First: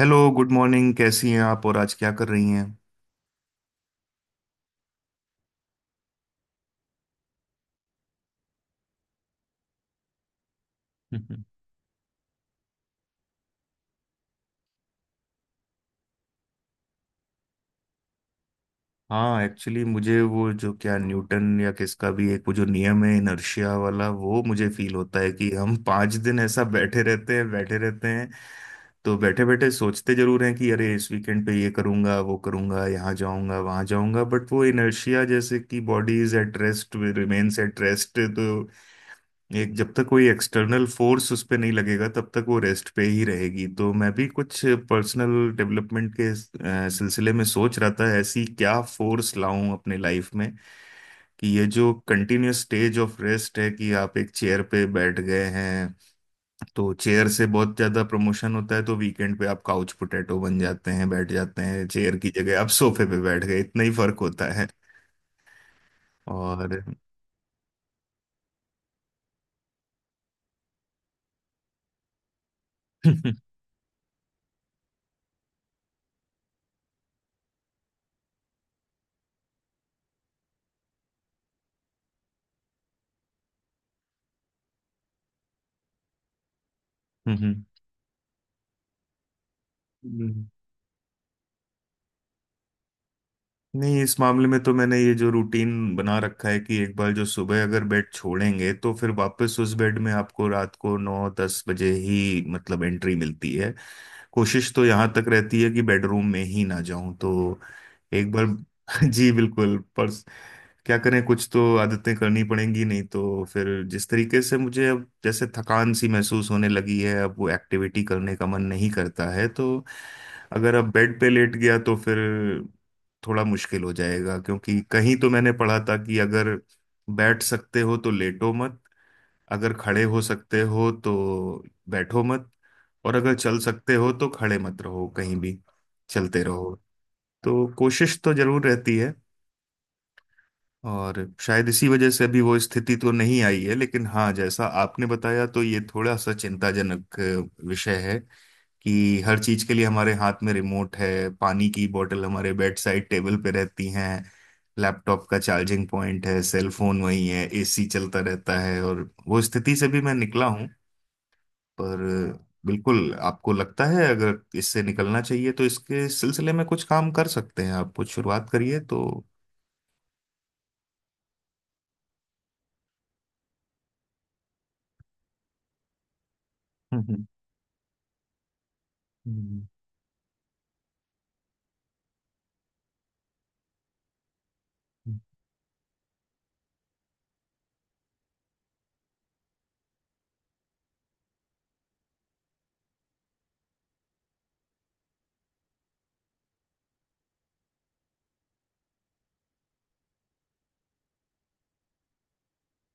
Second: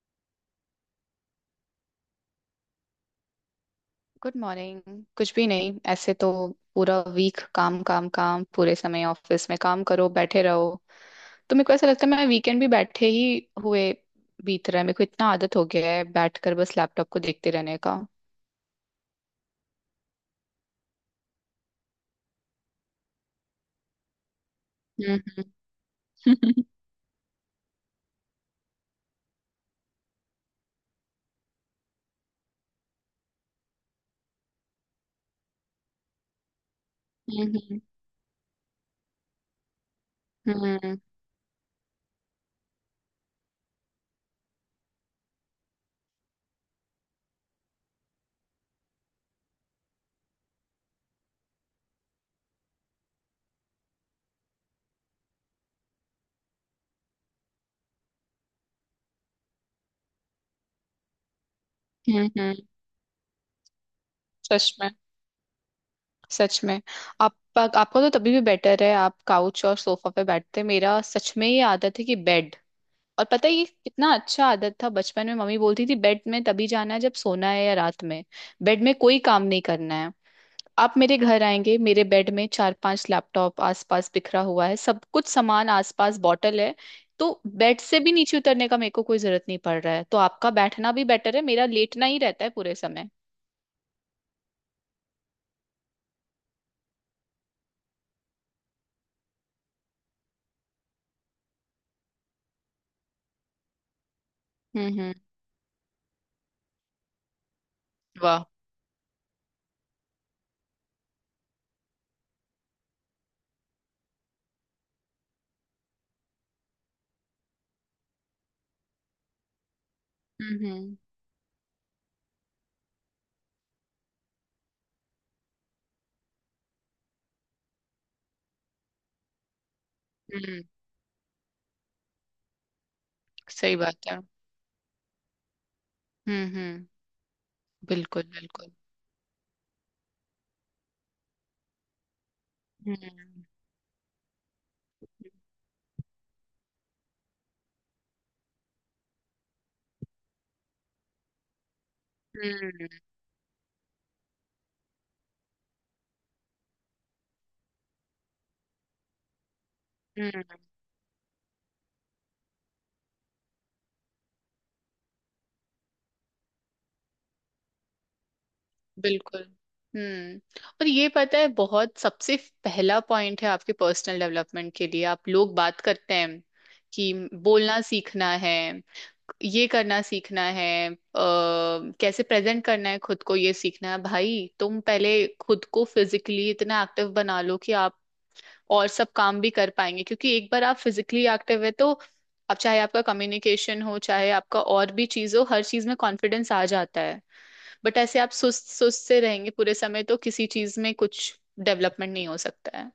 Hello, good morning. कैसी हैं आप और आज क्या कर रही हैं? Good morning. कुछ भी नहीं ऐसे तो। पूरा वीक काम काम काम, पूरे समय ऑफिस में काम करो, बैठे रहो। तो मेरे को ऐसा लगता है मैं वीकेंड भी बैठे ही हुए बीत रहा है। मेरे को इतना आदत हो गया है बैठकर बस लैपटॉप को देखते रहने का। हाँ, एक्चुअली मुझे वो जो क्या न्यूटन या किसका भी एक वो जो नियम है, इनर्शिया वाला, वो मुझे फील होता हम्म। है कि हम पाँच दिन ऐसा बैठे रहते हैं बैठे रहते हैं। तो बैठे बैठे सोचते जरूर हैं कि अरे इस वीकेंड पे ये करूंगा, वो करूंगा, यहाँ जाऊंगा, वहाँ जाऊंगा, बट वो इनर्शिया जैसे कि body is at rest remains at rest. तो एक जब तक कोई एक्सटर्नल हम्म फोर्स उस पे नहीं लगेगा तब तक वो रेस्ट पे ही रहेगी। तो मैं भी कुछ पर्सनल डेवलपमेंट के सिलसिले में सोच रहा था, ऐसी क्या फोर्स लाऊं अपने लाइफ में कि ये जो कंटिन्यूस स्टेज ऑफ रेस्ट है, कि आप एक चेयर पे बैठ गए हैं। तो चेयर से बहुत ज्यादा प्रमोशन होता है, तो वीकेंड पे आप काउच पोटैटो बन जाते हैं, बैठ जाते हैं, चेयर की हम्म। जगह आप सोफे पे बैठ गए, इतना ही फर्क होता है। सच में। सच और में आप, आपका तो तभी भी बेटर है, आप काउच और सोफा पे बैठते हैं। मेरा सच में ये आदत है कि बेड, और पता है ये कितना अच्छा आदत था, बचपन में मम्मी बोलती थी बेड में तभी जाना है जब सोना है या रात में। बेड में कोई काम नहीं करना है। आप मेरे घर आएंगे, मेरे बेड में चार पांच लैपटॉप आसपास बिखरा हुआ है, सब कुछ सामान आसपास, बॉटल है। तो हम्म, बेड से भी नीचे उतरने का मेरे को कोई जरूरत नहीं पड़ रहा है। तो हम्म। आपका बैठना भी बेटर है, मेरा लेटना ही रहता है पूरे समय। नहीं, इस मामले में तो मैंने ये जो रूटीन बना रखा है कि एक बार जो सुबह अगर बेड छोड़ेंगे तो फिर वापस उस बेड में आपको रात को नौ दस बजे ही मतलब एंट्री मिलती है। कोशिश तो यहाँ हम्म। तक रहती है कि बेडरूम में ही ना जाऊं तो एक वाह। बार। जी बिल्कुल। पर क्या करें, कुछ तो आदतें करनी पड़ेंगी, नहीं तो फिर जिस तरीके से मुझे अब जैसे थकान सी महसूस होने लगी है, अब वो एक्टिविटी करने का मन नहीं करता है। तो हम्म अगर अब हम्म बेड पे लेट गया तो फिर थोड़ा मुश्किल हो जाएगा, क्योंकि कहीं तो मैंने पढ़ा था कि अगर बैठ सकते हो तो लेटो मत, अगर खड़े हो सकते हम्म। हो तो बैठो मत, और अगर चल सही सकते बात हो है। तो खड़े मत रहो, कहीं भी चलते रहो। हम्म। तो कोशिश बिल्कुल तो जरूर बिल्कुल। रहती है। और शायद इसी वजह से अभी वो स्थिति तो नहीं हम्म आई है, लेकिन हाँ, जैसा आपने बताया तो ये थोड़ा सा चिंताजनक विषय है कि हर चीज के लिए हमारे हाथ में रिमोट है, पानी की बोतल हमारे बेड हम्म साइड टेबल पे रहती हैं, लैपटॉप का चार्जिंग पॉइंट है, सेल फोन वहीं है, एसी चलता रहता है, और वो स्थिति से भी मैं हम्म। निकला हूँ। पर बिल्कुल, आपको लगता है अगर इससे निकलना चाहिए तो इसके सिलसिले में कुछ काम कर सकते हैं, आप कुछ शुरुआत करिए तो। बिल्कुल। हम्म। और ये पता है, बहुत सबसे पहला पॉइंट है आपके पर्सनल डेवलपमेंट के लिए। आप लोग बात करते हैं कि हम्म, बोलना सीखना है, हम्म, ये करना सीखना है, कैसे प्रेजेंट करना है खुद को, ये सीखना है। भाई तुम पहले हम्म। खुद को फिजिकली इतना एक्टिव बना लो कि आप और सब काम भी कर पाएंगे। क्योंकि एक बार आप फिजिकली एक्टिव है तो अब चाहे आपका कम्युनिकेशन हो, चाहे आपका और भी चीज हो, हर चीज में कॉन्फिडेंस आ जाता है। बट ऐसे आप सुस्त सुस्त से रहेंगे पूरे समय तो किसी चीज में कुछ डेवलपमेंट नहीं हो सकता है।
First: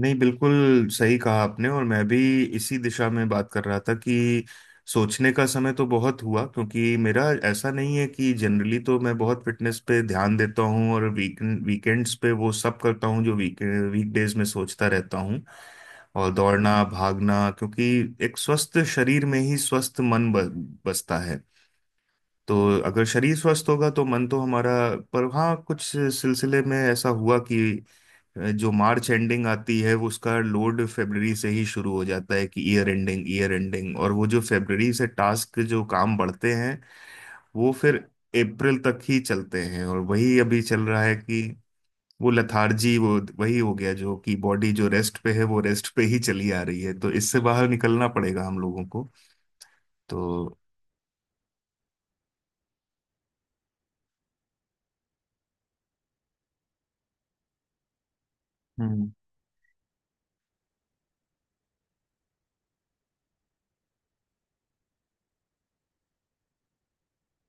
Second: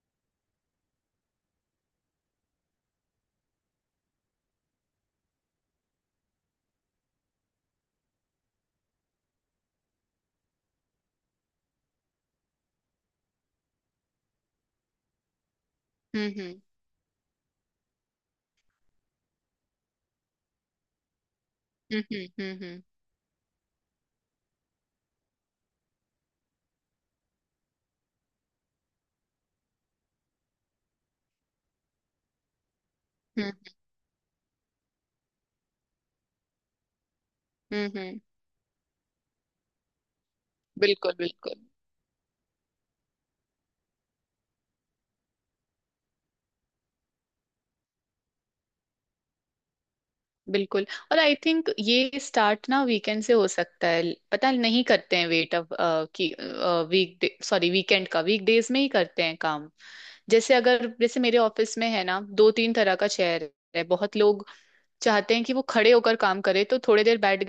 नहीं बिल्कुल सही कहा आपने, और मैं भी इसी दिशा में बात कर रहा था कि सोचने का समय तो बहुत हुआ, क्योंकि मेरा ऐसा नहीं है कि जनरली तो मैं बहुत फिटनेस पे ध्यान देता हूँ, और वीकेंड्स पे वो सब करता हूँ जो वीकडेज में सोचता रहता हूँ, और हम्म दौड़ना भागना, क्योंकि एक स्वस्थ शरीर में ही स्वस्थ मन बसता है। हम्म हम्म तो हम्म अगर शरीर स्वस्थ होगा तो मन तो हमारा। पर हाँ, कुछ सिलसिले में ऐसा हुआ कि जो मार्च एंडिंग आती है वो उसका लोड फरवरी से ही शुरू हो जाता है कि year ending year hmm ending, और वो जो फरवरी से टास्क जो काम बढ़ते हैं वो फिर हम्म। अप्रैल तक ही चलते हैं, और वही अभी चल रहा है बिल्कुल कि बिल्कुल वो लथार्जी, वो वही हो गया जो कि बॉडी जो रेस्ट पे है वो रेस्ट पे ही चली आ रही है। तो इससे बाहर निकलना पड़ेगा हम लोगों को तो। बिल्कुल। और आई थिंक ये स्टार्ट ना वीकेंड से हो सकता है। पता है, नहीं करते हैं वेट, अब कि वीकेंड का वीक डेज में ही हम्म करते हैं काम। जैसे अगर, जैसे मेरे ऑफिस में है ना, दो तीन तरह का चेयर है। बहुत लोग चाहते हैं कि वो खड़े होकर काम करे, तो थोड़ी देर बैठ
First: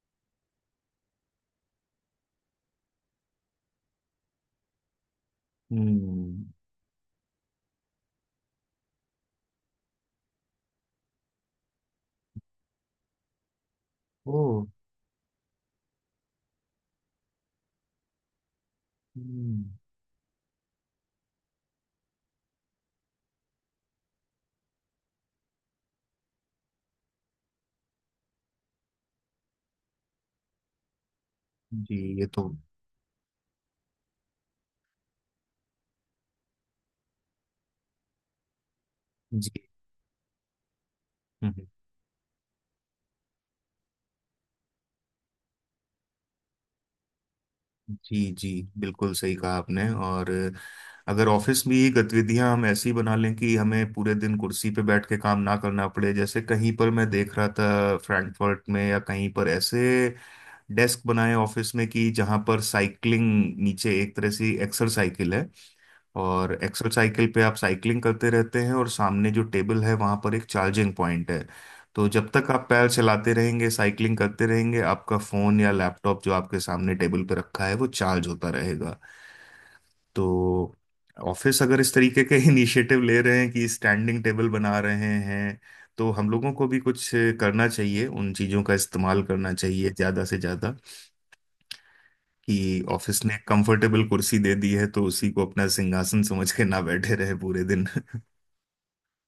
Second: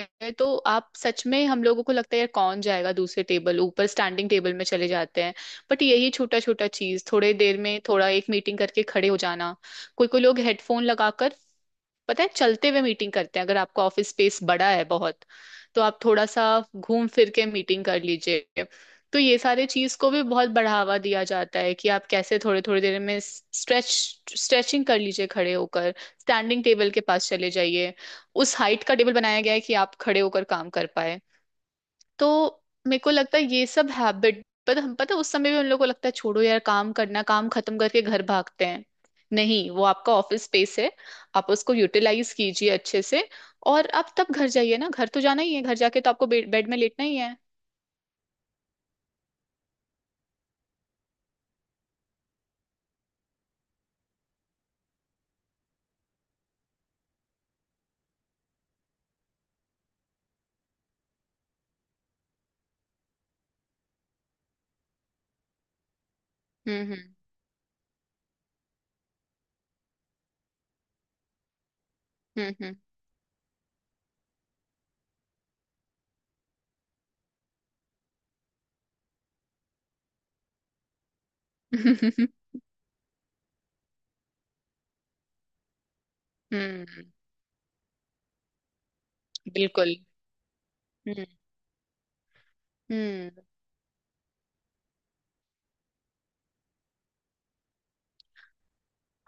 गए तो आप सच में, हम लोगों को लगता है यार कौन जाएगा दूसरे टेबल ऊपर, स्टैंडिंग टेबल में चले जाते हैं। बट यही छोटा हम्म। छोटा चीज, थोड़ी देर में थोड़ा, एक मीटिंग करके खड़े हो जाना। कोई कोई लोग हेडफोन लगाकर, पता है, चलते हुए मीटिंग करते हैं। अगर आपका ऑफिस ओ। स्पेस बड़ा है बहुत तो आप थोड़ा सा घूम फिर के मीटिंग कर लीजिए। तो ये हम्म, सारे चीज को भी बहुत बढ़ावा दिया जाता है कि आप कैसे थोड़े, थोड़ी देर में स्ट्रेचिंग कर लीजिए, खड़े होकर स्टैंडिंग टेबल के पास चले जाइए। उस हाइट का टेबल बनाया गया है कि आप खड़े होकर काम कर पाए। जी। ये तो तो मेरे को लगता है ये सब हैबिट पर, हम पता है, उस समय भी उन लोगों को लगता है छोड़ो यार काम करना, काम खत्म करके घर भागते हैं। जी नहीं, वो आपका ऑफिस स्पेस है, आप उसको यूटिलाइज कीजिए अच्छे से। और आप तब घर जाइए ना, घर तो जाना ही है, घर जाके तो आपको बेड बेड में लेटना ही है। जी। जी बिल्कुल सही कहा आपने, और अगर ऑफिस में ये गतिविधियां हम ऐसी बना लें कि हमें पूरे दिन कुर्सी पे बैठ के काम ना करना पड़े, जैसे कहीं पर मैं देख रहा था फ्रैंकफर्ट में या कहीं पर ऐसे डेस्क बनाए ऑफिस में कि जहां पर साइकिलिंग, नीचे एक तरह से एक्सरसाइकिल है, और हम्म एक्सोसाइकिल पे आप साइकिलिंग करते रहते हैं, और सामने जो टेबल है वहां पर एक चार्जिंग पॉइंट है। तो जब तक हम्म आप हम्म पैर चलाते रहेंगे साइकिलिंग करते रहेंगे, आपका फोन या लैपटॉप जो आपके सामने टेबल पे रखा है वो चार्ज होता रहेगा। तो ऑफिस अगर इस तरीके हम्म। के इनिशिएटिव ले रहे हैं कि स्टैंडिंग टेबल बना रहे हैं, तो हम लोगों को भी कुछ हम्म। करना चाहिए, उन चीज़ों का इस्तेमाल करना चाहिए बिल्कुल। ज़्यादा से ज़्यादा, हम्म कि ऑफिस हम्म। ने कंफर्टेबल कुर्सी दे दी है तो उसी को अपना सिंहासन समझ के ना बैठे रहे पूरे दिन।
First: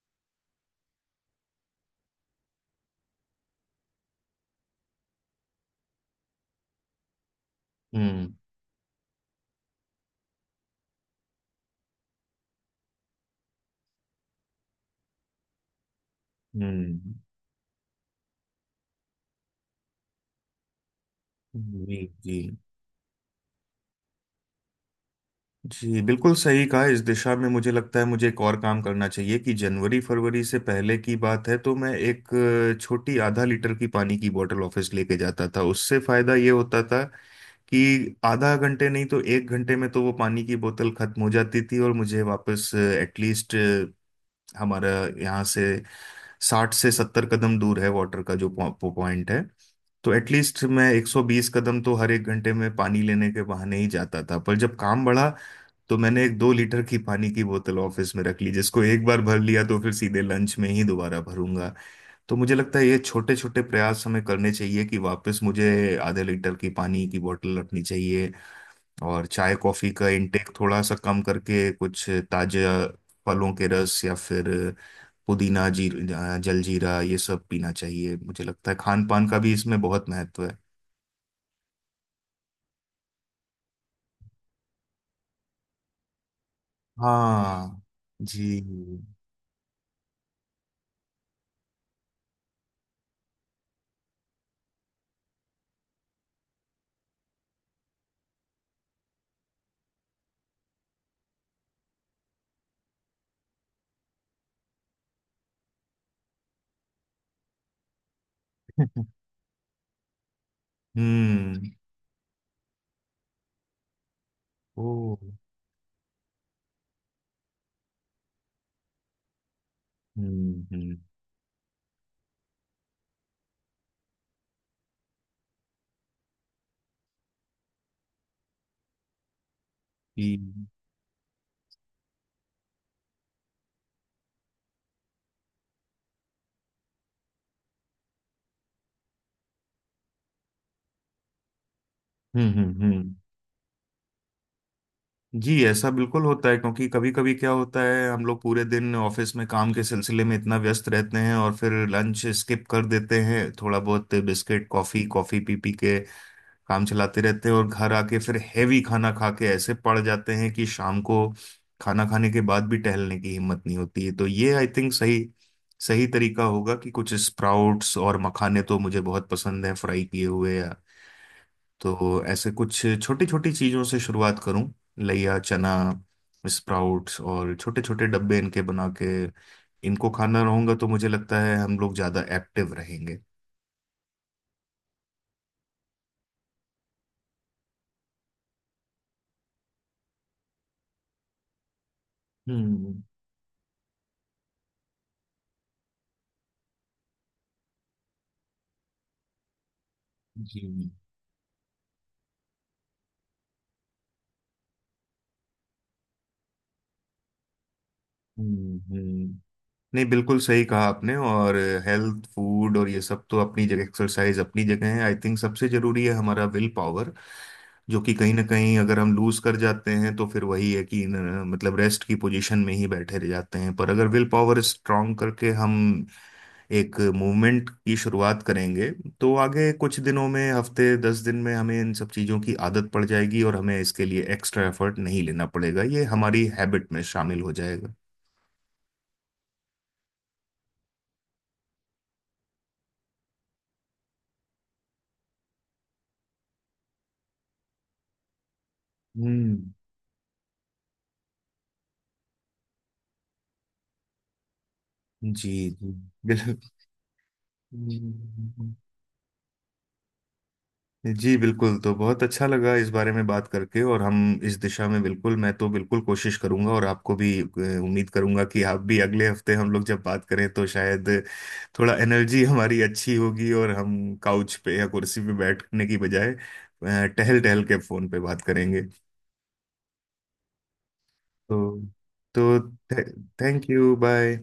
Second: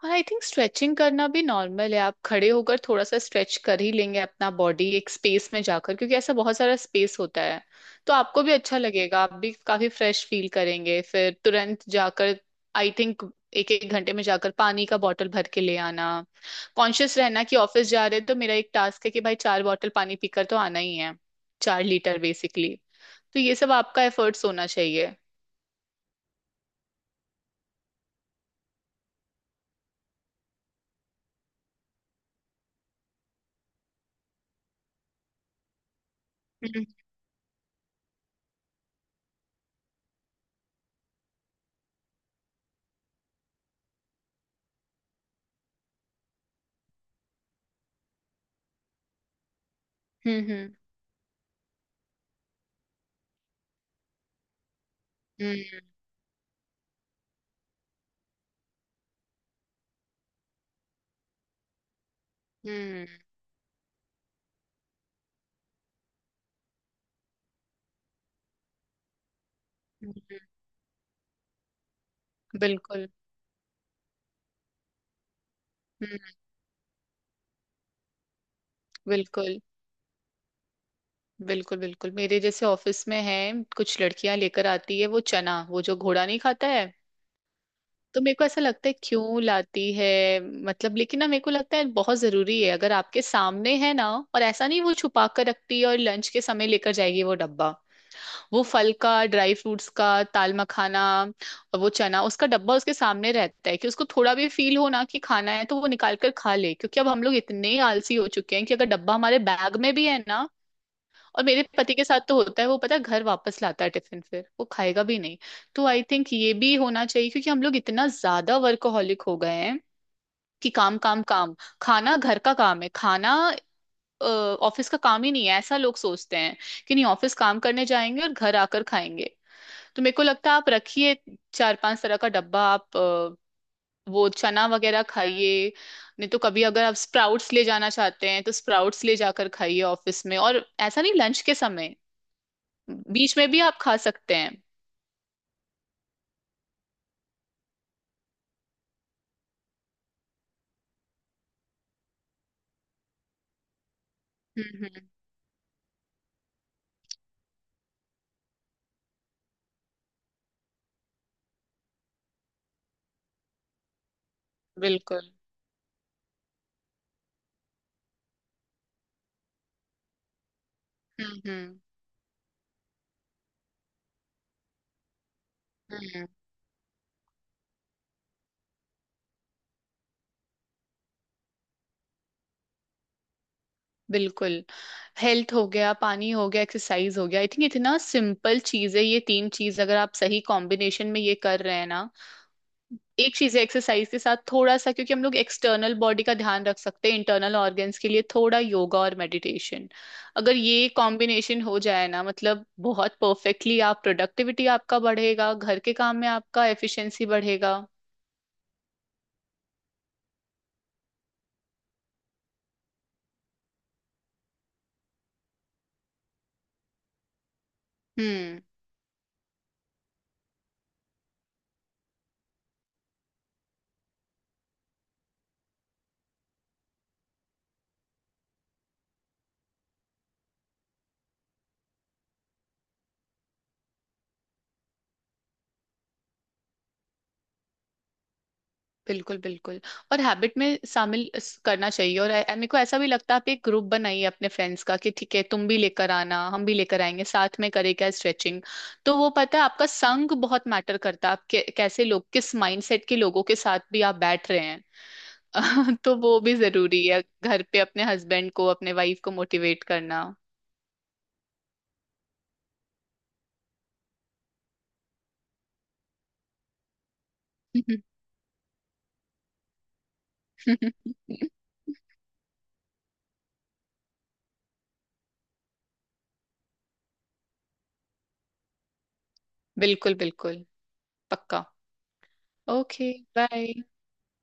और आई थिंक स्ट्रेचिंग करना भी नॉर्मल है, आप खड़े होकर थोड़ा सा स्ट्रेच कर ही लेंगे अपना बॉडी एक स्पेस में जाकर, क्योंकि ऐसा बहुत सारा स्पेस होता है। तो हम्म आपको भी अच्छा लगेगा, आप भी काफी फ्रेश फील करेंगे। फिर तुरंत जाकर, आई थिंक, एक एक घंटे में जाकर पानी का बॉटल भर के ले आना। हम्म। कॉन्शियस रहना कि ऑफिस जा रहे हैं तो मेरा एक टास्क है कि भाई चार बॉटल पानी पीकर तो आना ही है। चार जी लीटर जी। बेसिकली। तो ये सब आपका एफर्ट्स होना चाहिए। जी बिल्कुल सही कहा। इस दिशा में मुझे लगता है मुझे एक और काम करना चाहिए कि जनवरी फरवरी से पहले की बात है तो मैं एक छोटी आधा लीटर की पानी की बोतल ऑफिस लेके जाता था, उससे फायदा ये होता हम्म था कि आधा घंटे नहीं तो एक घंटे में तो वो पानी की बोतल खत्म हो जाती थी, और मुझे वापस एटलीस्ट हमारा यहाँ से साठ से सत्तर कदम दूर है वाटर का जो पॉइंट है, तो हम्म एटलीस्ट हम्म मैं 120 कदम तो हर एक घंटे में पानी लेने के बहाने ही जाता था। पर जब काम बढ़ा हम्म तो मैंने एक दो लीटर की पानी की बोतल ऑफिस में रख ली, जिसको एक बार भर लिया तो फिर सीधे लंच में ही दोबारा भरूंगा। तो मुझे लगता है ये हम्म, छोटे छोटे प्रयास हमें करने चाहिए कि वापस मुझे आधे लीटर की पानी की बोतल रखनी चाहिए, और चाय कॉफी का हम्म, इनटेक थोड़ा सा कम करके कुछ ताजा बिल्कुल। फलों के रस, या फिर पुदीना जी हम्म। जलजीरा, ये सब पीना चाहिए। मुझे लगता है खान पान का भी बिल्कुल इसमें बहुत महत्व है। बिल्कुल बिल्कुल। मेरे जैसे ऑफिस में है, कुछ लड़कियां लेकर आती है वो चना, वो जो घोड़ा नहीं खाता है। हाँ तो मेरे को जी। ऐसा लगता है क्यों लाती है, मतलब। लेकिन ना, मेरे को लगता है बहुत जरूरी है अगर आपके सामने है ना। और ऐसा नहीं वो छुपा कर रखती है और लंच के समय लेकर जाएगी वो डब्बा। वो फल का, ड्राई फ्रूट्स का, ताल मखाना और वो चना, उसका डब्बा उसके सामने रहता है कि उसको थोड़ा भी फील हो ना कि खाना है तो वो निकाल कर खा ले। क्योंकि अब हम लोग इतने आलसी हो चुके हैं कि अगर डब्बा हमारे बैग में भी है ना। और मेरे हम्म। पति के साथ तो होता है, वो पता है घर वापस लाता है टिफिन, फिर वो ओ। खाएगा भी नहीं। तो आई थिंक ये भी होना चाहिए क्योंकि हम लोग इतना ज्यादा वर्कोहॉलिक हो गए हैं कि काम हम्म। काम काम। खाना घर का काम है, खाना ऑफिस का काम ही नहीं है, ऐसा लोग सोचते हैं कि नहीं, ऑफिस काम करने जाएंगे और घर आकर खाएंगे। तो मेरे को लगता है ई- आप रखिए चार पांच तरह का डब्बा, आप वो चना वगैरह खाइए। नहीं तो कभी अगर आप स्प्राउट्स ले जाना चाहते हैं तो स्प्राउट्स ले जाकर खाइए ऑफिस में, और ऐसा नहीं लंच के समय, हम्म हम्म हम्म। बीच में भी आप खा सकते हैं। जी ऐसा बिल्कुल होता है क्योंकि कभी कभी क्या होता है हम लोग पूरे दिन ऑफिस में काम के सिलसिले में इतना व्यस्त रहते हैं और फिर लंच स्किप कर देते हैं, थोड़ा बहुत बिस्किट कॉफी हम्म। कॉफी पी पी के काम चलाते रहते हैं, और घर आके फिर हैवी खाना खा के ऐसे पड़ जाते हैं कि शाम को खाना खाने के बाद भी टहलने की हिम्मत नहीं होती है। तो ये आई थिंक सही बिल्कुल। सही तरीका होगा कि कुछ स्प्राउट्स, और मखाने तो मुझे बहुत पसंद हैं फ्राई किए हुए, या हम्म हम्म तो ऐसे कुछ छोटी छोटी चीजों से शुरुआत करूं, लइया चना, हम्म। स्प्राउट्स, और छोटे छोटे डब्बे इनके बना के इनको खाना रहूंगा तो मुझे लगता है हम लोग ज्यादा एक्टिव रहेंगे। बिल्कुल। हेल्थ हो गया, पानी हो गया, एक्सरसाइज हो गया, आई थिंक इतना सिंपल चीज है। ये तीन चीज अगर आप सही कॉम्बिनेशन में ये कर रहे हैं ना। हम्म। एक चीज है, एक्सरसाइज के साथ थोड़ा सा, क्योंकि हम लोग एक्सटर्नल बॉडी का ध्यान रख सकते हैं, इंटरनल ऑर्गन्स के लिए थोड़ा योगा और मेडिटेशन। अगर ये जी। कॉम्बिनेशन हो जाए ना, मतलब बहुत परफेक्टली आप, प्रोडक्टिविटी आपका बढ़ेगा, घर के काम में आपका एफिशिएंसी बढ़ेगा। हम्म। नहीं बिल्कुल सही कहा आपने, और हेल्थ फूड और ये सब तो अपनी जगह, एक्सरसाइज अपनी जगह है। आई थिंक सबसे जरूरी है हमारा विल पावर, जो कि कहीं ना हम्म। कहीं अगर हम लूज कर जाते हैं तो फिर वही है कि मतलब रेस्ट की पोजीशन में ही बैठे रह जाते हैं, पर अगर विल पावर स्ट्रांग करके हम एक मूवमेंट की शुरुआत करेंगे तो आगे कुछ दिनों में, हफ्ते दस दिन में, हमें इन सब चीज़ों की आदत पड़ जाएगी और हमें इसके लिए एक्स्ट्रा एफर्ट नहीं लेना पड़ेगा, ये हमारी हैबिट में शामिल हो जाएगा। बिल्कुल बिल्कुल। और हैबिट में शामिल करना चाहिए। और मेरे को ऐसा भी लगता है आप एक ग्रुप बनाइए अपने फ्रेंड्स का कि ठीक है तुम भी लेकर आना हम भी लेकर आएंगे, साथ में करें क्या स्ट्रेचिंग। तो वो पता है, हम्म। आपका संग बहुत मैटर करता है, आप कैसे लोग, किस माइंडसेट के लोगों के साथ भी आप बैठ रहे हैं। जी जी। तो वो भी बिल्कुल। जरूरी है, घर पे अपने हस्बैंड को, अपने वाइफ को मोटिवेट करना। जी बिल्कुल। तो बहुत अच्छा लगा इस बारे में बात करके, और हम इस दिशा में बिल्कुल, मैं तो बिल्कुल कोशिश करूंगा, और आपको भी उम्मीद करूंगा कि आप भी अगले हफ्ते हम लोग जब बात करें तो शायद थोड़ा एनर्जी हमारी अच्छी होगी, और हम काउच पे या कुर्सी पे बैठने की बजाय टहल टहल के फोन पे बात करेंगे। बिल्कुल बिल्कुल। पक्का। तो तो okay. Thank bye. You, bye.